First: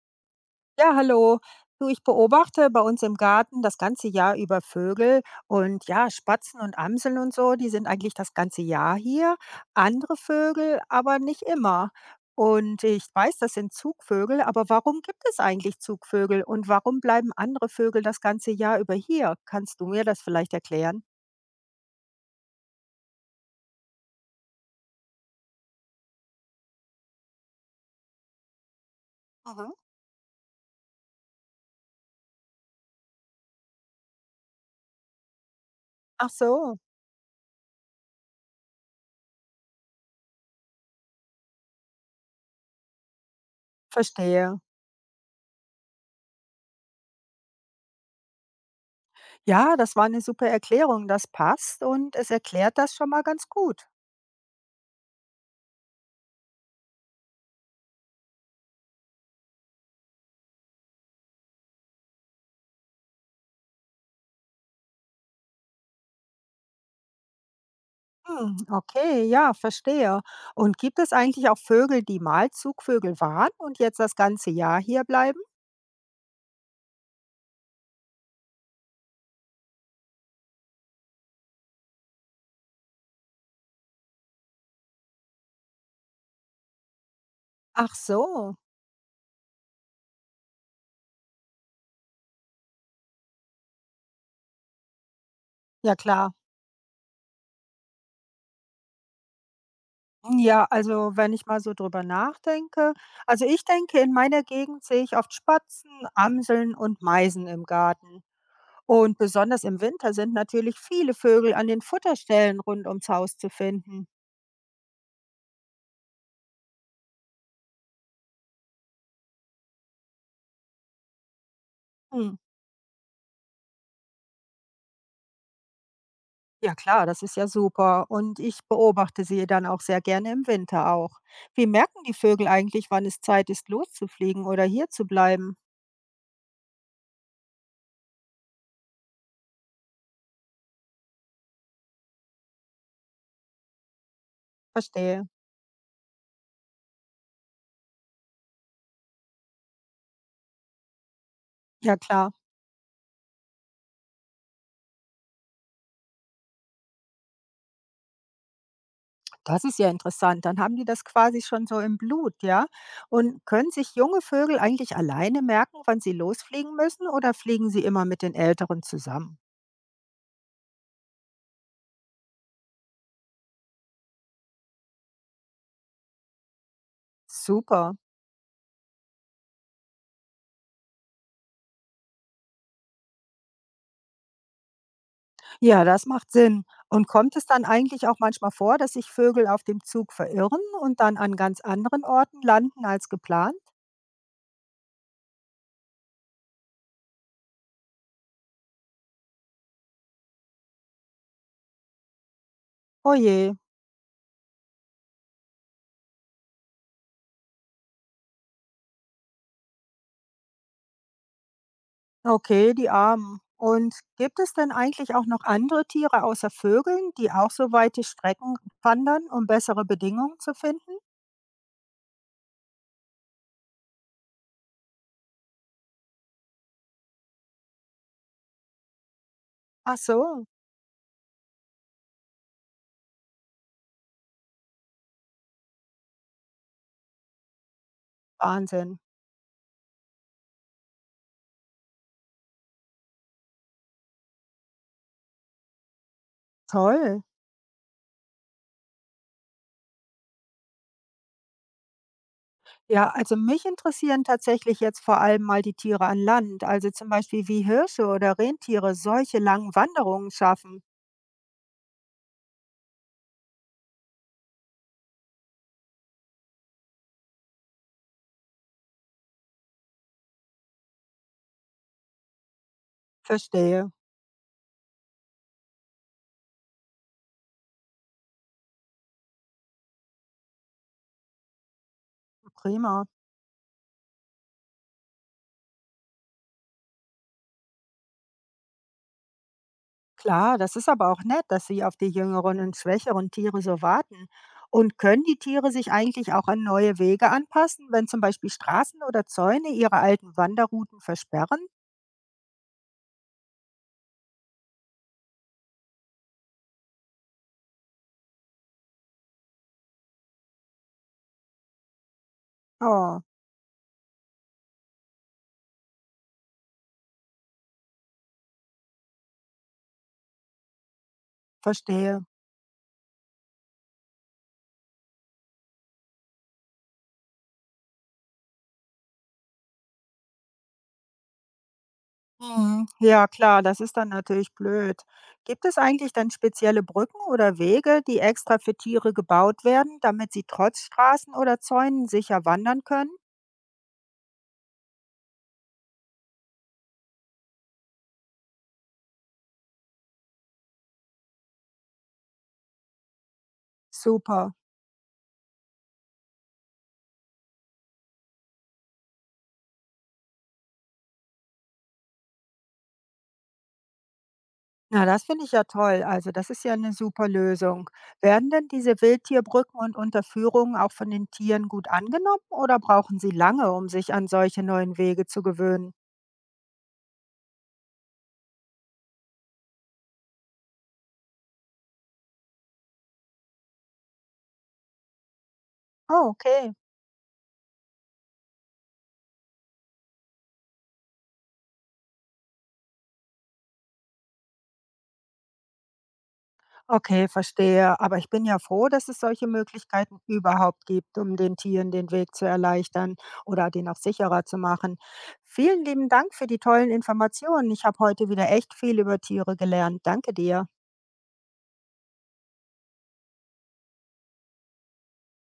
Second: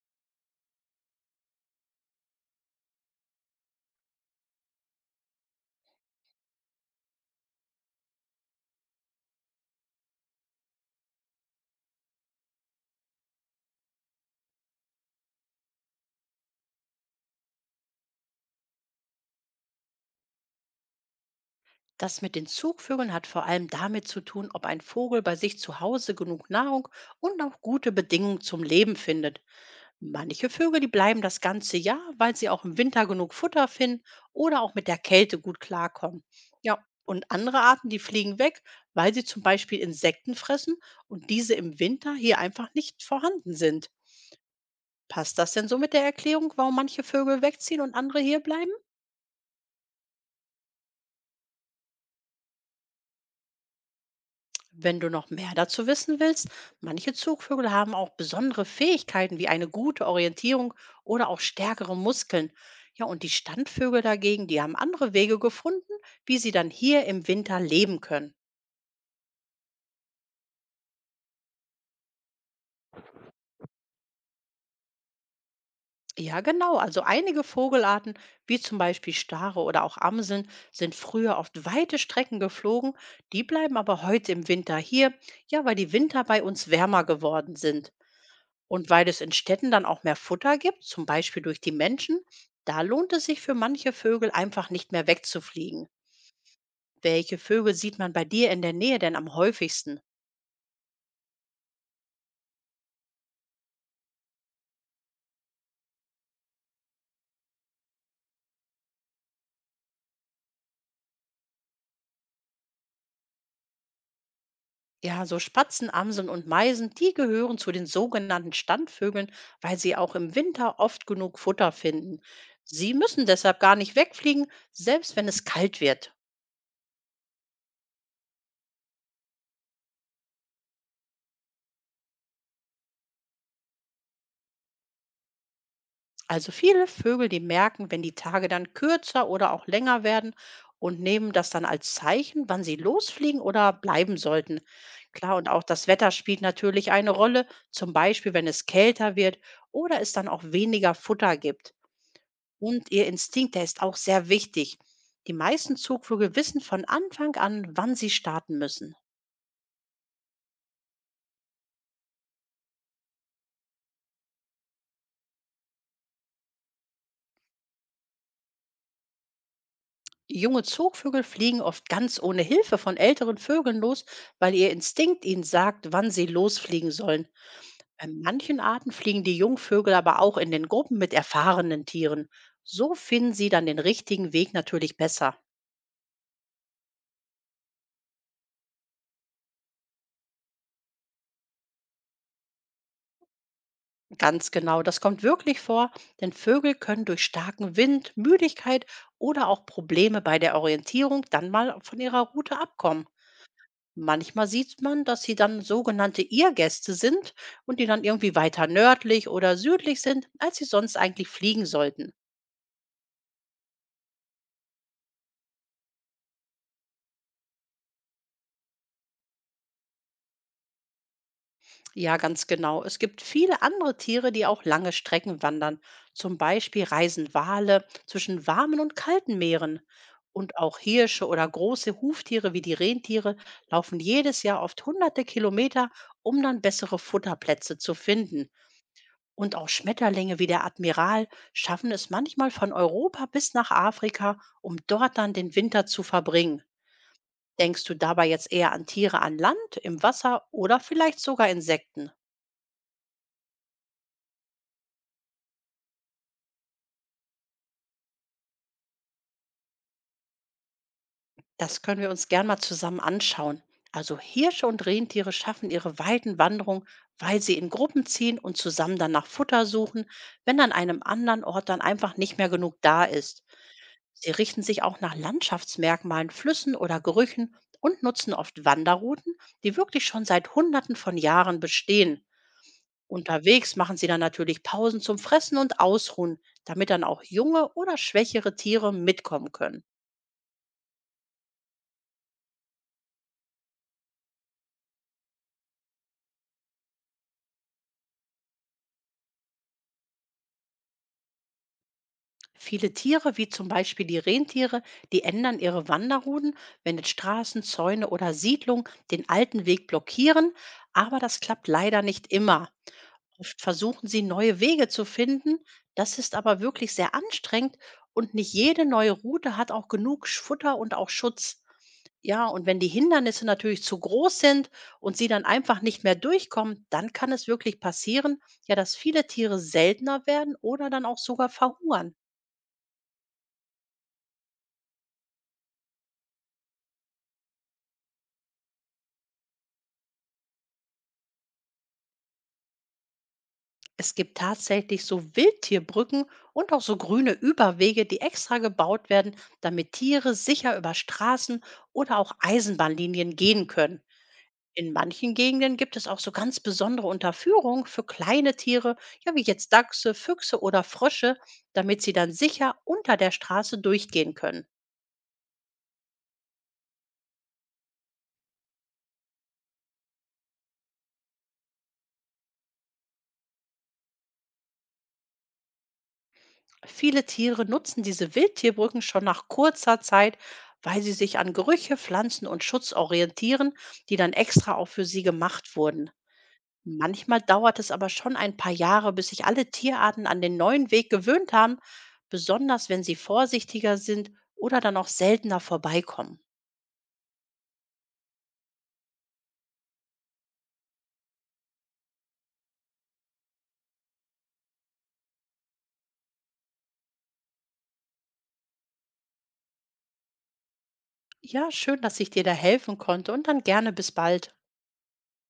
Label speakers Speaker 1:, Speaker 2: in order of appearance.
Speaker 1: Ja, hallo. Du, ich beobachte bei uns im Garten das ganze Jahr über Vögel und ja, Spatzen und Amseln und so, die sind eigentlich das ganze Jahr hier. Andere Vögel aber nicht immer. Und ich weiß, das sind Zugvögel, aber warum gibt es eigentlich Zugvögel und warum bleiben andere Vögel das ganze Jahr über hier? Kannst du mir das vielleicht erklären?
Speaker 2: Das mit den Zugvögeln hat vor allem damit zu tun, ob ein Vogel bei sich zu Hause genug Nahrung und auch gute Bedingungen zum Leben findet.
Speaker 1: Mhm.
Speaker 2: Manche Vögel, die bleiben das ganze Jahr, weil sie auch im Winter genug Futter finden oder auch mit der Kälte gut klarkommen.
Speaker 1: Ach so,
Speaker 2: Ja, und andere Arten, die fliegen weg, weil sie zum Beispiel Insekten fressen und diese im Winter hier einfach nicht vorhanden sind.
Speaker 1: verstehe.
Speaker 2: Passt das denn so mit der Erklärung, warum manche Vögel wegziehen und andere hier bleiben?
Speaker 1: Ja, das war eine super Erklärung, das passt und es erklärt das schon mal ganz gut.
Speaker 2: Wenn du noch mehr dazu wissen willst, manche Zugvögel haben auch besondere Fähigkeiten wie eine gute Orientierung oder auch stärkere Muskeln. Ja, und die Standvögel dagegen, die haben andere Wege gefunden, wie sie dann hier im Winter leben können.
Speaker 1: Hm, okay, ja, verstehe. Und gibt es eigentlich auch Vögel, die mal Zugvögel waren und jetzt das ganze Jahr hier bleiben?
Speaker 2: Ja, genau. Also einige Vogelarten, wie zum Beispiel Stare oder auch Amseln, sind früher oft weite Strecken geflogen. Die bleiben aber heute im Winter hier, ja, weil die Winter bei uns wärmer geworden sind.
Speaker 1: Ach so,
Speaker 2: Und weil es in Städten dann auch mehr Futter gibt, zum Beispiel durch die Menschen, da lohnt es sich für manche Vögel einfach nicht mehr wegzufliegen.
Speaker 1: ja klar.
Speaker 2: Welche Vögel sieht man bei dir in der Nähe denn am häufigsten?
Speaker 1: Ja, also wenn ich mal so drüber nachdenke, also ich denke, in meiner Gegend sehe ich oft Spatzen, Amseln und Meisen im Garten. Und besonders im Winter sind natürlich viele Vögel an den Futterstellen rund ums Haus zu finden.
Speaker 2: Ja, so Spatzen, Amseln und Meisen, die gehören zu den sogenannten Standvögeln, weil sie auch im Winter oft genug Futter finden.
Speaker 1: Hm.
Speaker 2: Sie müssen deshalb gar nicht wegfliegen, selbst wenn es kalt wird.
Speaker 1: Ja klar, das ist ja super. Und ich beobachte sie dann auch sehr gerne im Winter auch. Wie merken die Vögel eigentlich, wann es Zeit ist, loszufliegen oder hier zu bleiben?
Speaker 2: Also viele Vögel, die merken, wenn die Tage dann kürzer oder auch länger werden und nehmen das dann als Zeichen, wann sie losfliegen oder bleiben sollten.
Speaker 1: Verstehe.
Speaker 2: Klar, und auch das Wetter spielt natürlich eine Rolle, zum Beispiel wenn es kälter wird oder es dann auch weniger Futter gibt.
Speaker 1: Ja klar,
Speaker 2: Und ihr Instinkt, der ist auch sehr wichtig. Die meisten Zugvögel wissen von Anfang an, wann sie starten müssen.
Speaker 1: das ist ja interessant. Dann haben die das quasi schon so im Blut, ja? Und können sich junge Vögel eigentlich alleine merken, wann sie losfliegen müssen oder fliegen sie immer mit den Älteren zusammen?
Speaker 2: Junge Zugvögel fliegen oft ganz ohne Hilfe von älteren Vögeln los, weil ihr Instinkt ihnen sagt, wann sie losfliegen sollen.
Speaker 1: Super.
Speaker 2: Bei manchen Arten fliegen die Jungvögel aber auch in den Gruppen mit erfahrenen Tieren. So finden sie dann den richtigen Weg natürlich besser.
Speaker 1: Ja, das macht Sinn. Und kommt es dann eigentlich auch manchmal vor, dass sich Vögel auf dem Zug verirren und dann an ganz anderen Orten landen als geplant?
Speaker 2: Ganz genau, das kommt wirklich vor, denn Vögel können durch starken Wind, Müdigkeit oder auch Probleme bei der Orientierung dann mal von ihrer Route abkommen.
Speaker 1: Oh je,
Speaker 2: Manchmal sieht man, dass sie dann sogenannte Irrgäste sind und die dann irgendwie weiter nördlich oder südlich sind, als sie sonst eigentlich fliegen sollten.
Speaker 1: okay, die Armen. Und gibt es denn eigentlich auch noch andere Tiere außer Vögeln, die auch so weite Strecken wandern, um bessere Bedingungen zu finden?
Speaker 2: Ja, ganz genau. Es gibt viele andere Tiere, die auch lange Strecken wandern. Zum Beispiel reisen Wale zwischen warmen und kalten Meeren.
Speaker 1: Ach so,
Speaker 2: Und auch Hirsche oder große Huftiere wie die Rentiere laufen jedes Jahr oft hunderte Kilometer, um dann bessere Futterplätze zu finden.
Speaker 1: Wahnsinn.
Speaker 2: Und auch Schmetterlinge wie der Admiral schaffen es manchmal von Europa bis nach Afrika, um dort dann den Winter zu verbringen.
Speaker 1: Toll.
Speaker 2: Denkst du dabei jetzt eher an Tiere an Land, im Wasser oder vielleicht sogar Insekten?
Speaker 1: Ja, also mich interessieren tatsächlich jetzt vor allem mal die Tiere an Land, also zum Beispiel wie Hirsche oder Rentiere solche langen Wanderungen schaffen.
Speaker 2: Das können wir uns gern mal zusammen anschauen. Also Hirsche und Rentiere schaffen ihre weiten Wanderungen, weil sie in Gruppen ziehen und zusammen dann nach Futter suchen, wenn an einem anderen Ort dann einfach nicht mehr genug da ist.
Speaker 1: Verstehe.
Speaker 2: Sie richten sich auch nach Landschaftsmerkmalen, Flüssen oder Gerüchen und nutzen oft Wanderrouten, die wirklich schon seit Hunderten von Jahren bestehen.
Speaker 1: Prima.
Speaker 2: Unterwegs machen sie dann natürlich Pausen zum Fressen und Ausruhen, damit dann auch junge oder schwächere Tiere mitkommen können.
Speaker 1: Klar, das ist aber auch nett, dass sie auf die jüngeren und schwächeren Tiere so warten. Und können die Tiere sich eigentlich auch an neue Wege anpassen, wenn zum Beispiel Straßen oder Zäune ihre alten Wanderrouten versperren?
Speaker 2: Viele Tiere, wie zum Beispiel die Rentiere, die ändern ihre Wanderrouten, wenn jetzt Straßen, Zäune oder Siedlungen den alten Weg blockieren, aber das klappt leider nicht immer.
Speaker 1: Oh,
Speaker 2: Oft versuchen sie neue Wege zu finden, das ist aber wirklich sehr anstrengend und nicht jede neue Route hat auch genug Futter und auch Schutz.
Speaker 1: verstehe.
Speaker 2: Ja, und wenn die Hindernisse natürlich zu groß sind und sie dann einfach nicht mehr durchkommen, dann kann es wirklich passieren, ja, dass viele Tiere seltener werden oder dann auch sogar verhungern.
Speaker 1: Mhm. Ja, klar, das ist dann natürlich blöd. Gibt es eigentlich dann spezielle Brücken oder Wege, die extra für Tiere gebaut werden, damit sie trotz Straßen oder Zäunen sicher wandern können?
Speaker 2: Es gibt tatsächlich so Wildtierbrücken und auch so grüne Überwege, die extra gebaut werden, damit Tiere sicher über Straßen oder auch Eisenbahnlinien gehen können.
Speaker 1: Super.
Speaker 2: In manchen Gegenden gibt es auch so ganz besondere Unterführungen für kleine Tiere, ja wie jetzt Dachse, Füchse oder Frösche, damit sie dann sicher unter der Straße durchgehen können.
Speaker 1: Na, das finde ich ja toll. Also, das ist ja eine super Lösung. Werden denn diese Wildtierbrücken und Unterführungen auch von den Tieren gut angenommen oder brauchen sie lange, um sich an solche neuen Wege zu gewöhnen?
Speaker 2: Viele Tiere nutzen diese Wildtierbrücken schon nach kurzer Zeit, weil sie sich an Gerüche, Pflanzen und Schutz orientieren, die dann extra auch für sie gemacht wurden.
Speaker 1: Oh, okay.
Speaker 2: Manchmal dauert es aber schon ein paar Jahre, bis sich alle Tierarten an den neuen Weg gewöhnt haben, besonders wenn sie vorsichtiger sind oder dann auch seltener vorbeikommen.
Speaker 1: Okay, verstehe. Aber ich bin ja froh, dass es solche Möglichkeiten überhaupt gibt, um den Tieren den Weg zu erleichtern oder den auch sicherer zu machen. Vielen lieben Dank für die tollen Informationen. Ich habe heute wieder echt viel über Tiere gelernt. Danke dir.
Speaker 2: Ja, schön, dass ich dir da helfen konnte und dann gerne bis bald.